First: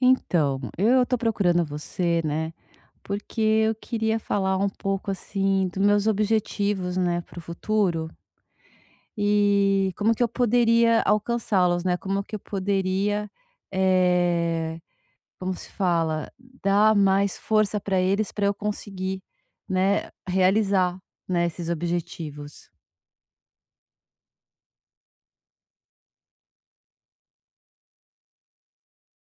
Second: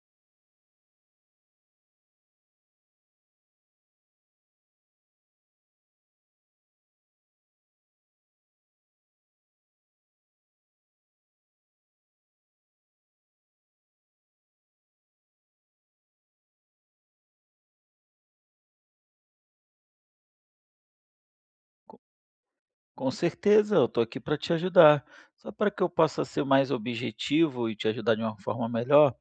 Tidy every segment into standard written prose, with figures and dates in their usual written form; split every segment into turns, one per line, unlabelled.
Então, eu tô procurando você, né? Porque eu queria falar um pouco assim dos meus objetivos, né, para o futuro e como que eu poderia alcançá-los, né? Como que eu poderia, eh, como se fala, dar mais força para eles para eu conseguir, né, realizar, né, esses
Co-
objetivos.
Com certeza, eu estou aqui para te ajudar. Só para que eu possa ser mais objetivo e te ajudar de uma forma melhor,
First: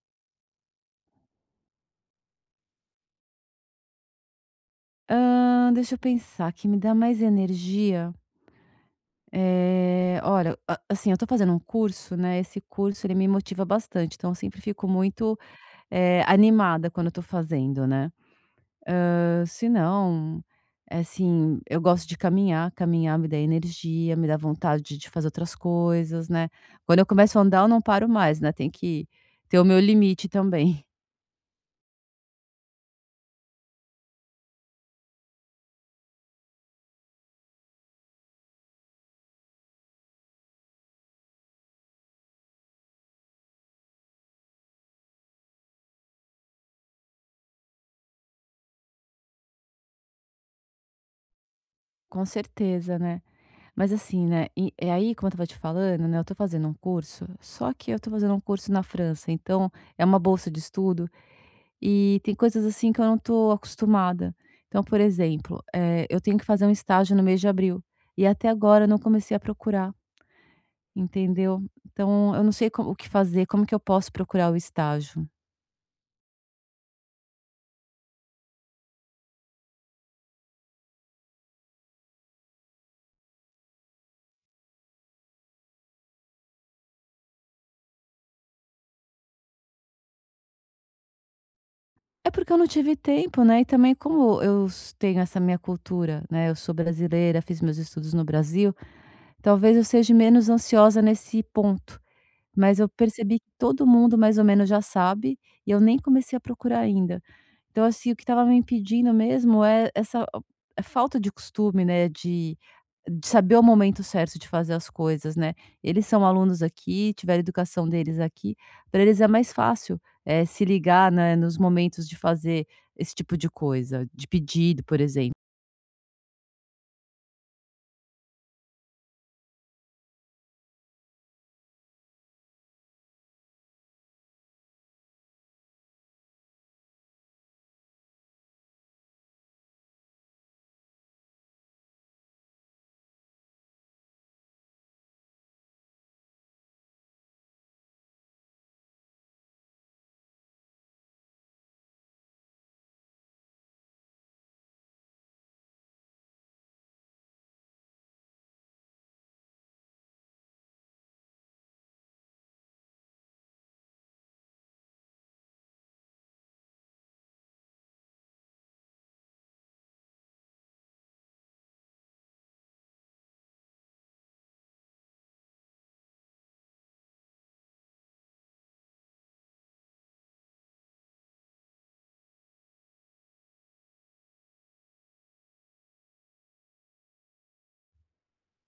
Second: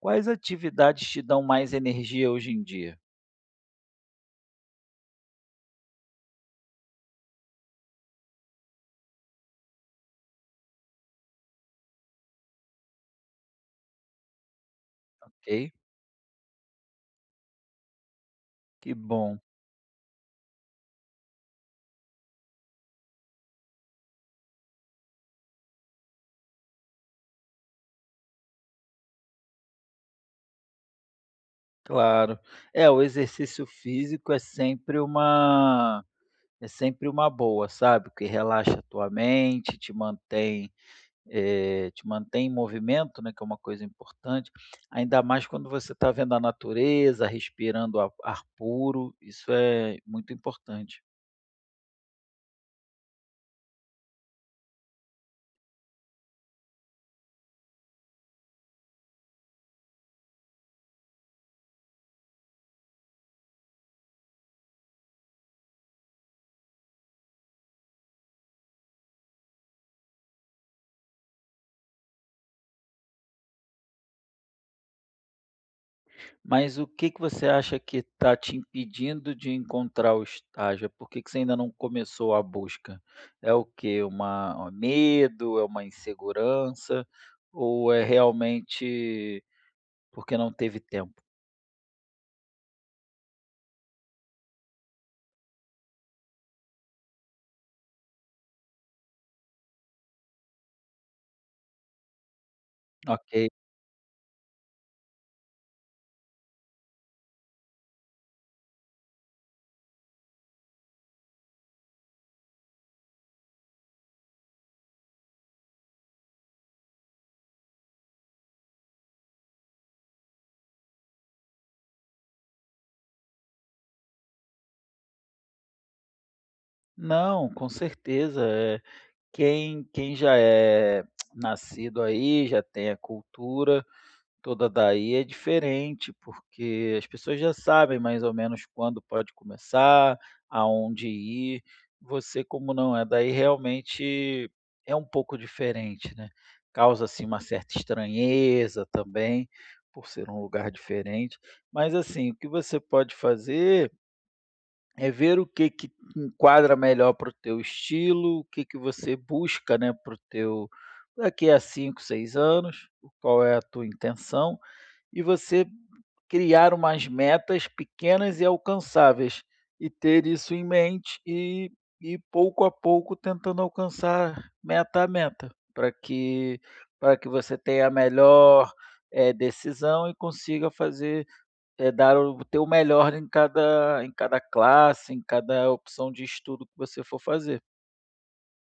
quais atividades te dão mais energia hoje em dia?
Deixa eu pensar, que me dá mais energia. Eh, olha, a assim, eu tô fazendo um curso, né, esse curso ele me motiva bastante, então eu sempre fico muito,
Ok?
animada quando eu tô fazendo, né.
Que bom,
Hã, se não, é assim, eu gosto de caminhar, caminhar me dá energia, me dá vontade de fazer outras coisas, né. Quando eu começo a andar eu não paro mais, né, tem que ter o meu limite também.
claro. É, o exercício físico é sempre uma boa, sabe? Que relaxa a tua mente, te mantém te mantém em movimento, né? Que é uma coisa importante. Ainda mais quando você está vendo a natureza, respirando ar puro, isso é muito importante.
Com certeza, né. Mas assim, né, e aí como eu estava te falando, né, eu tô fazendo um curso, só que eu tô fazendo um curso na França, então é uma bolsa de estudo. E tem coisas assim que eu não tô acostumada. Então, por exemplo, eu tenho que fazer um estágio no mês de abril e até agora eu não comecei a procurar, entendeu? Então, eu não sei como o que fazer, como que eu posso procurar o estágio.
Mas o que que você acha que está te impedindo de encontrar o estágio? Por que que você ainda não começou a busca? É o quê? Uma um medo, é uma insegurança ou é realmente porque não teve tempo?
É porque eu não tive tempo, né, e também como eu s tenho essa minha cultura, né, eu sou brasileira, fiz meus estudos no Brasil, talvez eu seja menos ansiosa nesse ponto, mas eu percebi que
Ok.
todo mundo mais ou menos já sabe e eu nem comecei a procurar ainda. Então, assim, o que estava me impedindo mesmo é essa é falta de costume, né, de saber o momento certo de fazer as coisas, né. Eles são alunos aqui, tiveram a educação deles aqui, para eles é mais fácil, se ligar, né, nos momentos de fazer esse tipo de coisa, de pedido, por exemplo.
Não, com certeza, quem já é nascido aí, já tem a cultura toda daí é diferente, porque as pessoas já sabem mais ou menos quando pode começar, aonde ir. Você, como não é daí, realmente é um pouco diferente, né? Causa assim uma certa estranheza também, por ser um lugar diferente. Mas assim, o que você pode fazer é ver o que que enquadra melhor para o teu estilo, o que que você busca, né, para o teu daqui a 5, 6 anos, qual é a tua intenção e você criar umas metas pequenas e alcançáveis e ter isso em mente e pouco a pouco tentando alcançar meta a meta, para que você tenha a melhor, decisão e consiga fazer, dar o teu melhor em cada classe, em cada opção de estudo que você for fazer.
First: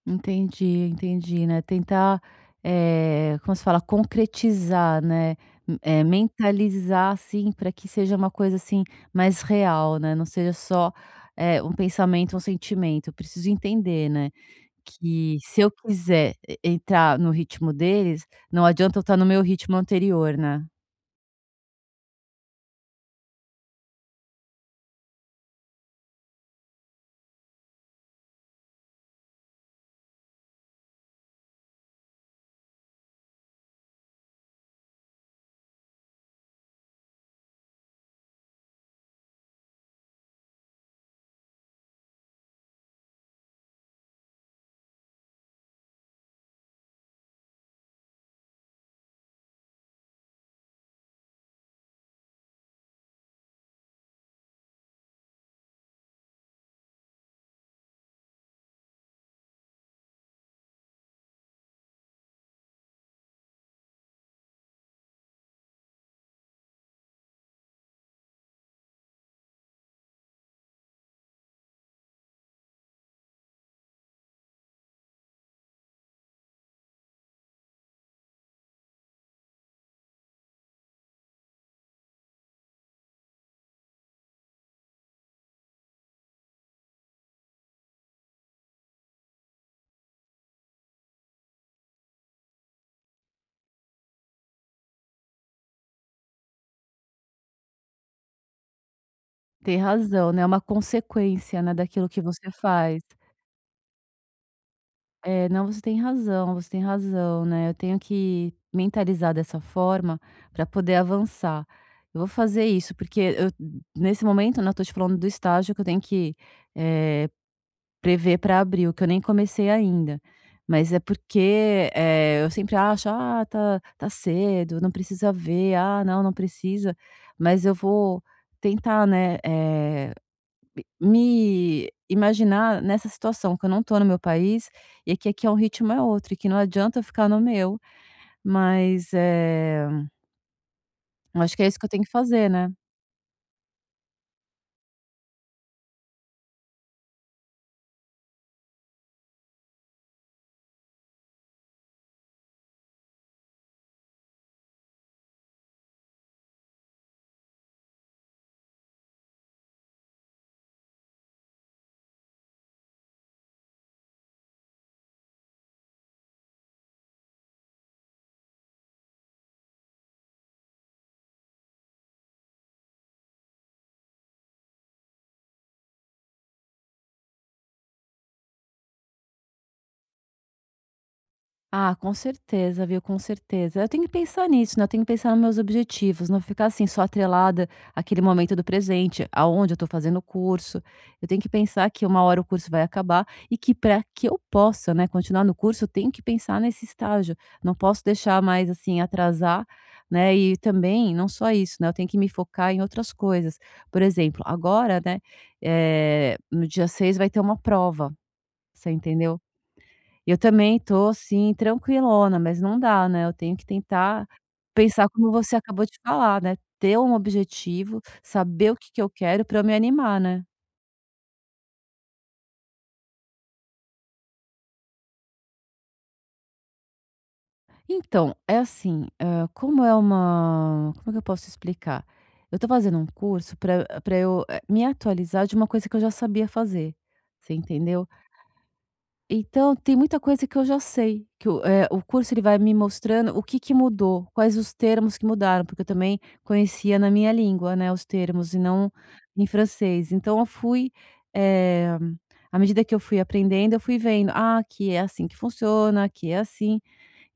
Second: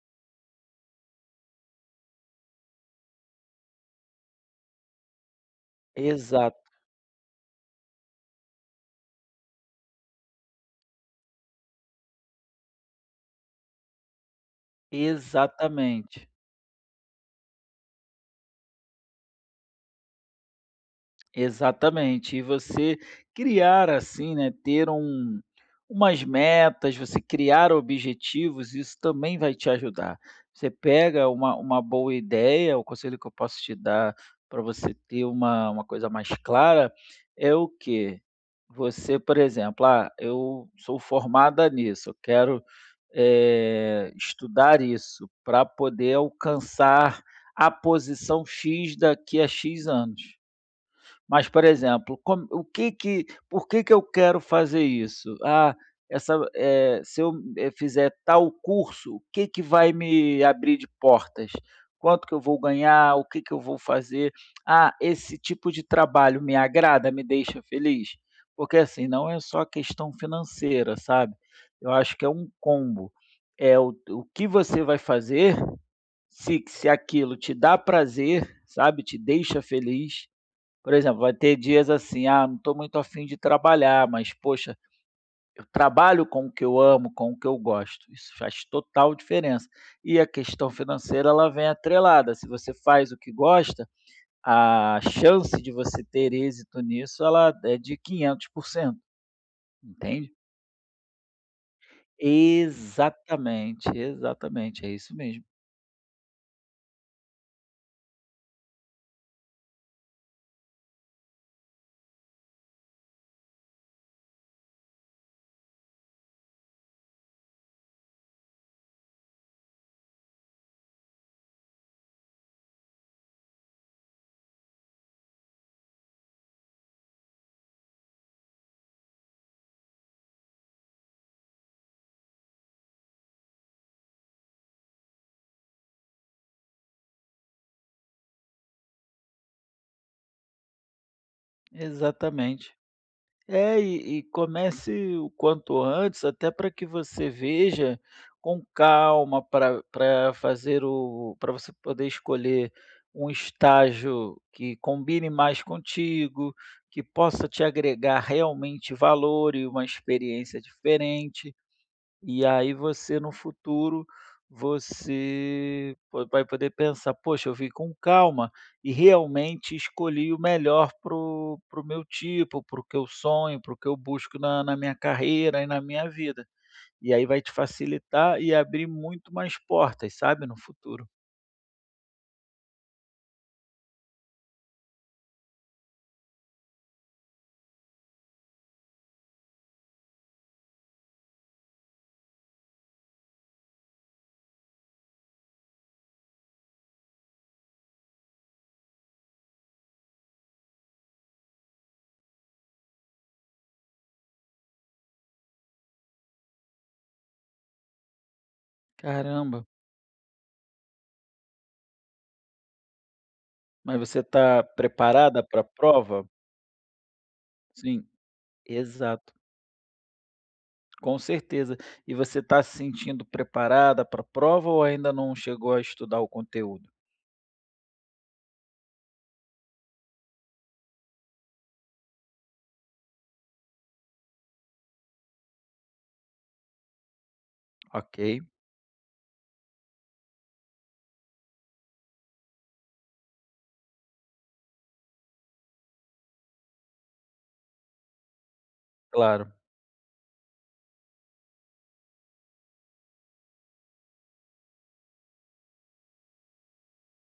Entendi, entendi, né, tentar, eh, como se fala? Concretizar, né,
Exato,
mentalizar, assim, para que seja uma coisa, assim, mais real, né, não seja só, um pensamento, um sentimento. Eu preciso entender, né, que se eu
exatamente.
quiser e entrar no ritmo deles, não adianta eu estar no meu ritmo anterior, né.
Exatamente. E você criar assim, né, ter um umas metas, você criar objetivos, isso também vai te ajudar. Você pega uma boa ideia, o conselho que eu posso te dar para você ter uma coisa mais clara é o que você, por exemplo: "Ah, eu sou formada nisso, eu quero, estudar isso para poder alcançar a posição X daqui a X anos". Mas, por exemplo, como o que que por que que eu quero fazer isso? Ah, essa se eu, fizer tal curso, o que que vai me abrir de portas? Quanto que eu vou ganhar? O que que eu vou fazer? Ah, esse tipo de trabalho me agrada, me deixa feliz? Porque, assim, não é só questão financeira, sabe. Eu acho que é um combo. É o que você vai fazer, se aquilo te dá prazer, sabe, te deixa feliz, por exemplo, vai ter dias assim: "Ah, não estou muito afim de trabalhar", mas poxa, eu trabalho com o que eu amo, com o que eu gosto. Isso faz total diferença. E a questão financeira, ela vem atrelada. Se você faz o que gosta, a chance de você ter êxito nisso, ela é de 500%,
Tem razão,
entende?
né, é uma consequência, né, daquilo que você faz.
Exatamente, exatamente, é isso mesmo.
É, não, você tem razão, né? Eu tenho que mentalizar dessa forma para poder avançar. Eu vou fazer isso, porque eu, nesse momento, né, eu tô te falando do estágio que eu tenho que eh, prever para abril, que eu nem comecei ainda. Mas é porque eu sempre acho, ah, tá, tá cedo, não precisa ver, ah, não, não precisa. Mas eu vou tentar, né? Me imaginar nessa situação, que eu não tô no meu país, e que aqui é um ritmo é outro, e que não adianta eu ficar no meu, mas, eu acho que é isso que eu tenho que fazer, né.
Exatamente. É, e comece o quanto antes, até para que você veja com calma, para fazer o para você poder escolher um estágio que combine mais contigo, que possa te agregar realmente valor e uma experiência diferente. E aí você no futuro, você po vai poder pensar: "Poxa, eu vim com calma e realmente escolhi o melhor para o meu tipo, para o que eu sonho, para o que eu busco na minha carreira e na minha vida". E aí vai te facilitar e abrir muito mais portas, sabe, no futuro.
Ah, com certeza, viu, com certeza. Eu tenho que pensar nisso, né, eu tenho que pensar nos meus objetivos, não ficar, assim, só atrelada àquele momento do presente, aonde eu estou fazendo o curso. Eu tenho que pensar que uma hora o curso vai acabar e que para que eu possa, né, continuar no curso, eu tenho que pensar nesse estágio. Não posso deixar mais, assim, atrasar, né, e também não só isso, né, eu tenho que me focar em outras coisas. Por exemplo, agora, né, no dia 6 vai ter uma prova, você entendeu?
Caramba,
Eu também tô, assim, tranquilona, mas não dá, né, eu tenho que
mas você
tentar
está
pensar como
preparada
você
para a
acabou de
prova?
falar, né, ter um objetivo,
Sim,
saber o que que eu
exato,
quero para eu me animar, né.
com certeza. E você está se sentindo preparada para a prova ou ainda não chegou a estudar o conteúdo?
Então, é assim, hã, como é que eu posso explicar? Eu tô fazendo um curso para eu, me atualizar de uma coisa que eu já sabia fazer, você entendeu?
Ok,
Então, tem muita coisa que eu já sei, que o curso ele vai me mostrando o que que mudou, quais os termos que mudaram, porque eu também conhecia na minha língua, né, os termos e não em
claro,
francês. Então eu fui, eh, à medida que eu fui aprendendo, eu fui vendo, ah, aqui é assim que funciona, aqui é assim.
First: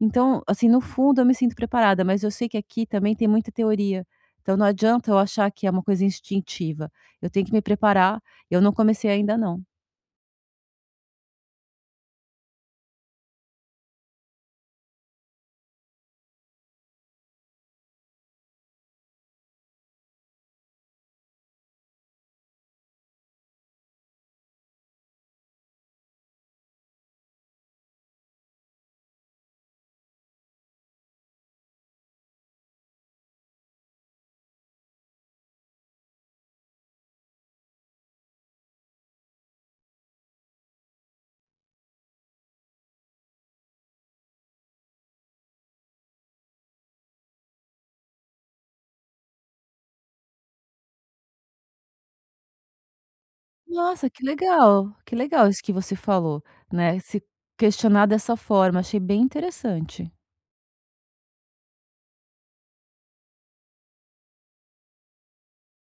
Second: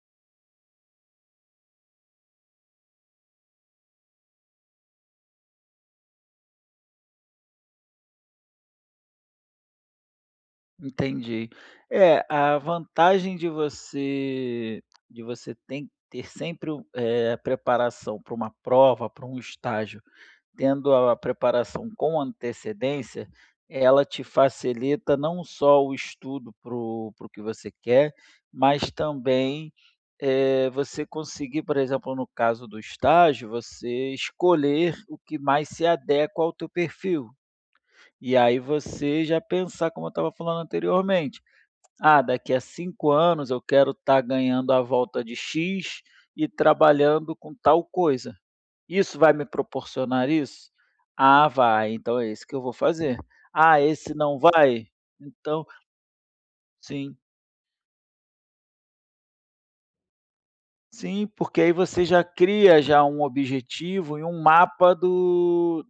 Então, assim, no fundo eu me sinto preparada, mas eu sei que aqui também tem muita teoria. Então não adianta eu achar que é uma coisa instintiva. Eu tenho que me preparar, eu não comecei ainda não.
entendi. É, a vantagem de você tem ter sempre o a preparação para uma prova, para um estágio, tendo a preparação com antecedência, ela te facilita não só o estudo para o que você quer, mas também, você conseguir, por exemplo, no caso do estágio, você escolher o que mais se adequa ao teu perfil. E aí você já pensar, como eu estava falando anteriormente: "Ah, daqui a 5 anos eu quero estar ganhando a volta de X e trabalhando com tal coisa. Isso vai me proporcionar isso? Ah, vai, então é isso que eu vou fazer. Ah,
Nossa,
esse não vai?
que legal isso
Então".
que você falou, né,
Sim,
se questionar dessa forma, achei bem interessante.
sim, porque aí você já cria já um objetivo e um mapa do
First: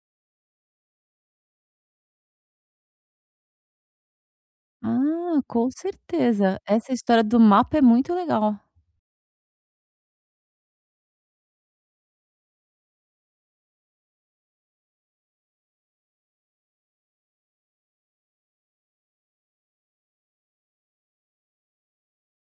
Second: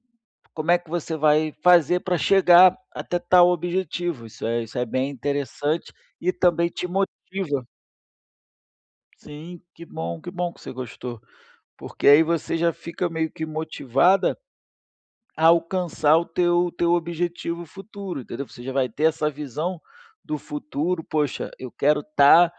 como é que você vai fazer para chegar até tal objetivo? Isso é bem
Ah, com
interessante e
certeza,
também te
essa história do
motiva.
mapa é muito legal.
Sim, que bom, que bom que você gostou, porque aí você já fica meio que motivada a alcançar o teu objetivo futuro, entendeu? Você já vai ter essa visão do futuro: "Poxa, eu quero estar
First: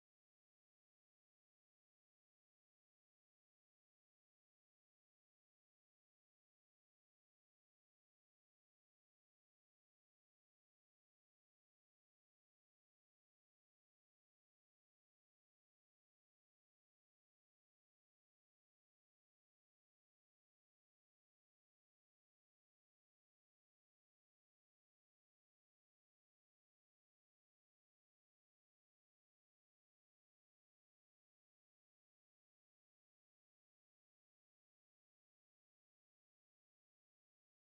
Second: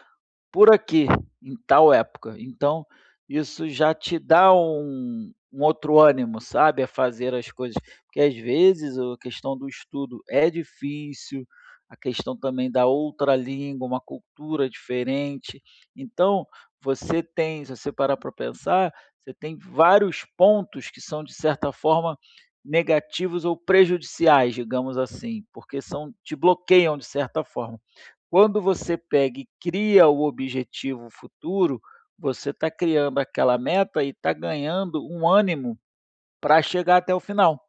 por aqui, em tal época". Então, isso já te dá um outro ânimo, sabe, a fazer as coisas. Porque às vezes a questão do estudo é difícil, a questão também da outra língua, uma cultura diferente. Então, você tem se você parar para pensar, você tem vários pontos que são, de certa forma, negativos ou prejudiciais, digamos assim, porque são te bloqueiam de certa forma. Quando você pega e cria o objetivo futuro, você está criando aquela meta e está ganhando um ânimo para chegar até o final.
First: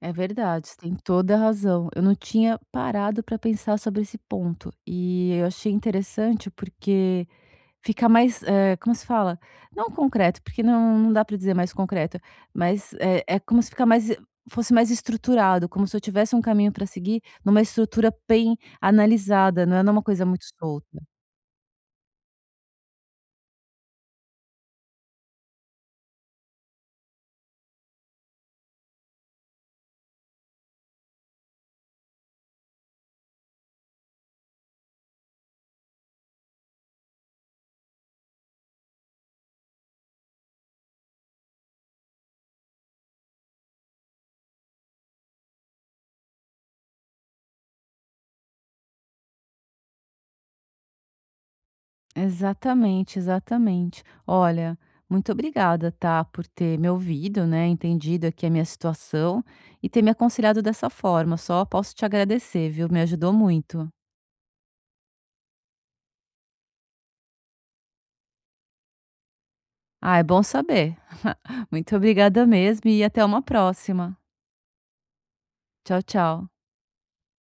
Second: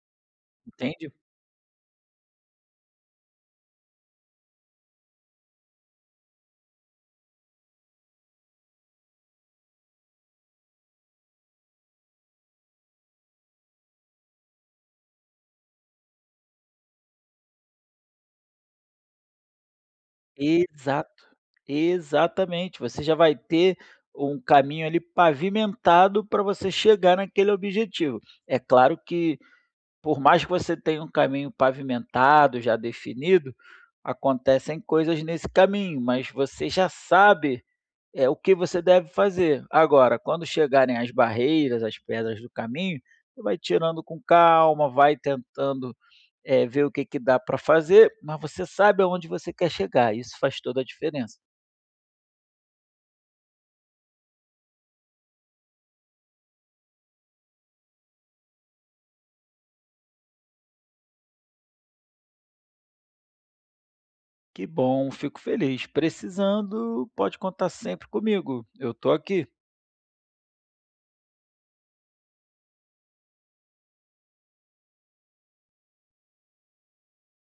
É verdade, você tem
Entende?
toda a razão. Eu não tinha parado para pensar sobre esse ponto, e eu achei interessante porque fica mais, eh, como se fala? Não concreto, porque não dá para dizer mais concreto, mas é como se fica mais fosse mais estruturado, como se eu tivesse um caminho para seguir numa estrutura bem analisada, não é numa coisa muito solta.
Exato, exatamente. Você já vai ter um caminho ali pavimentado para você chegar naquele objetivo. É claro que, por mais que você tenha um caminho pavimentado, já definido, acontecem coisas nesse caminho, mas você já sabe é o que você deve fazer. Agora, quando chegarem as barreiras, as pedras do caminho, você vai tirando com calma, vai tentando, ver o que que dá para fazer, mas você sabe aonde você quer chegar, isso faz toda a diferença.
Exatamente, exatamente. Olha, muito obrigada, tá, por ter me ouvido, né, entendido aqui a minha situação e ter me aconselhado dessa forma, só posso te agradecer, viu, me ajudou muito.
Que bom, fico feliz. Precisando, pode contar sempre comigo, eu estou aqui.
Ah, é bom saber. Muito obrigada mesmo e até uma próxima. Tchau, tchau.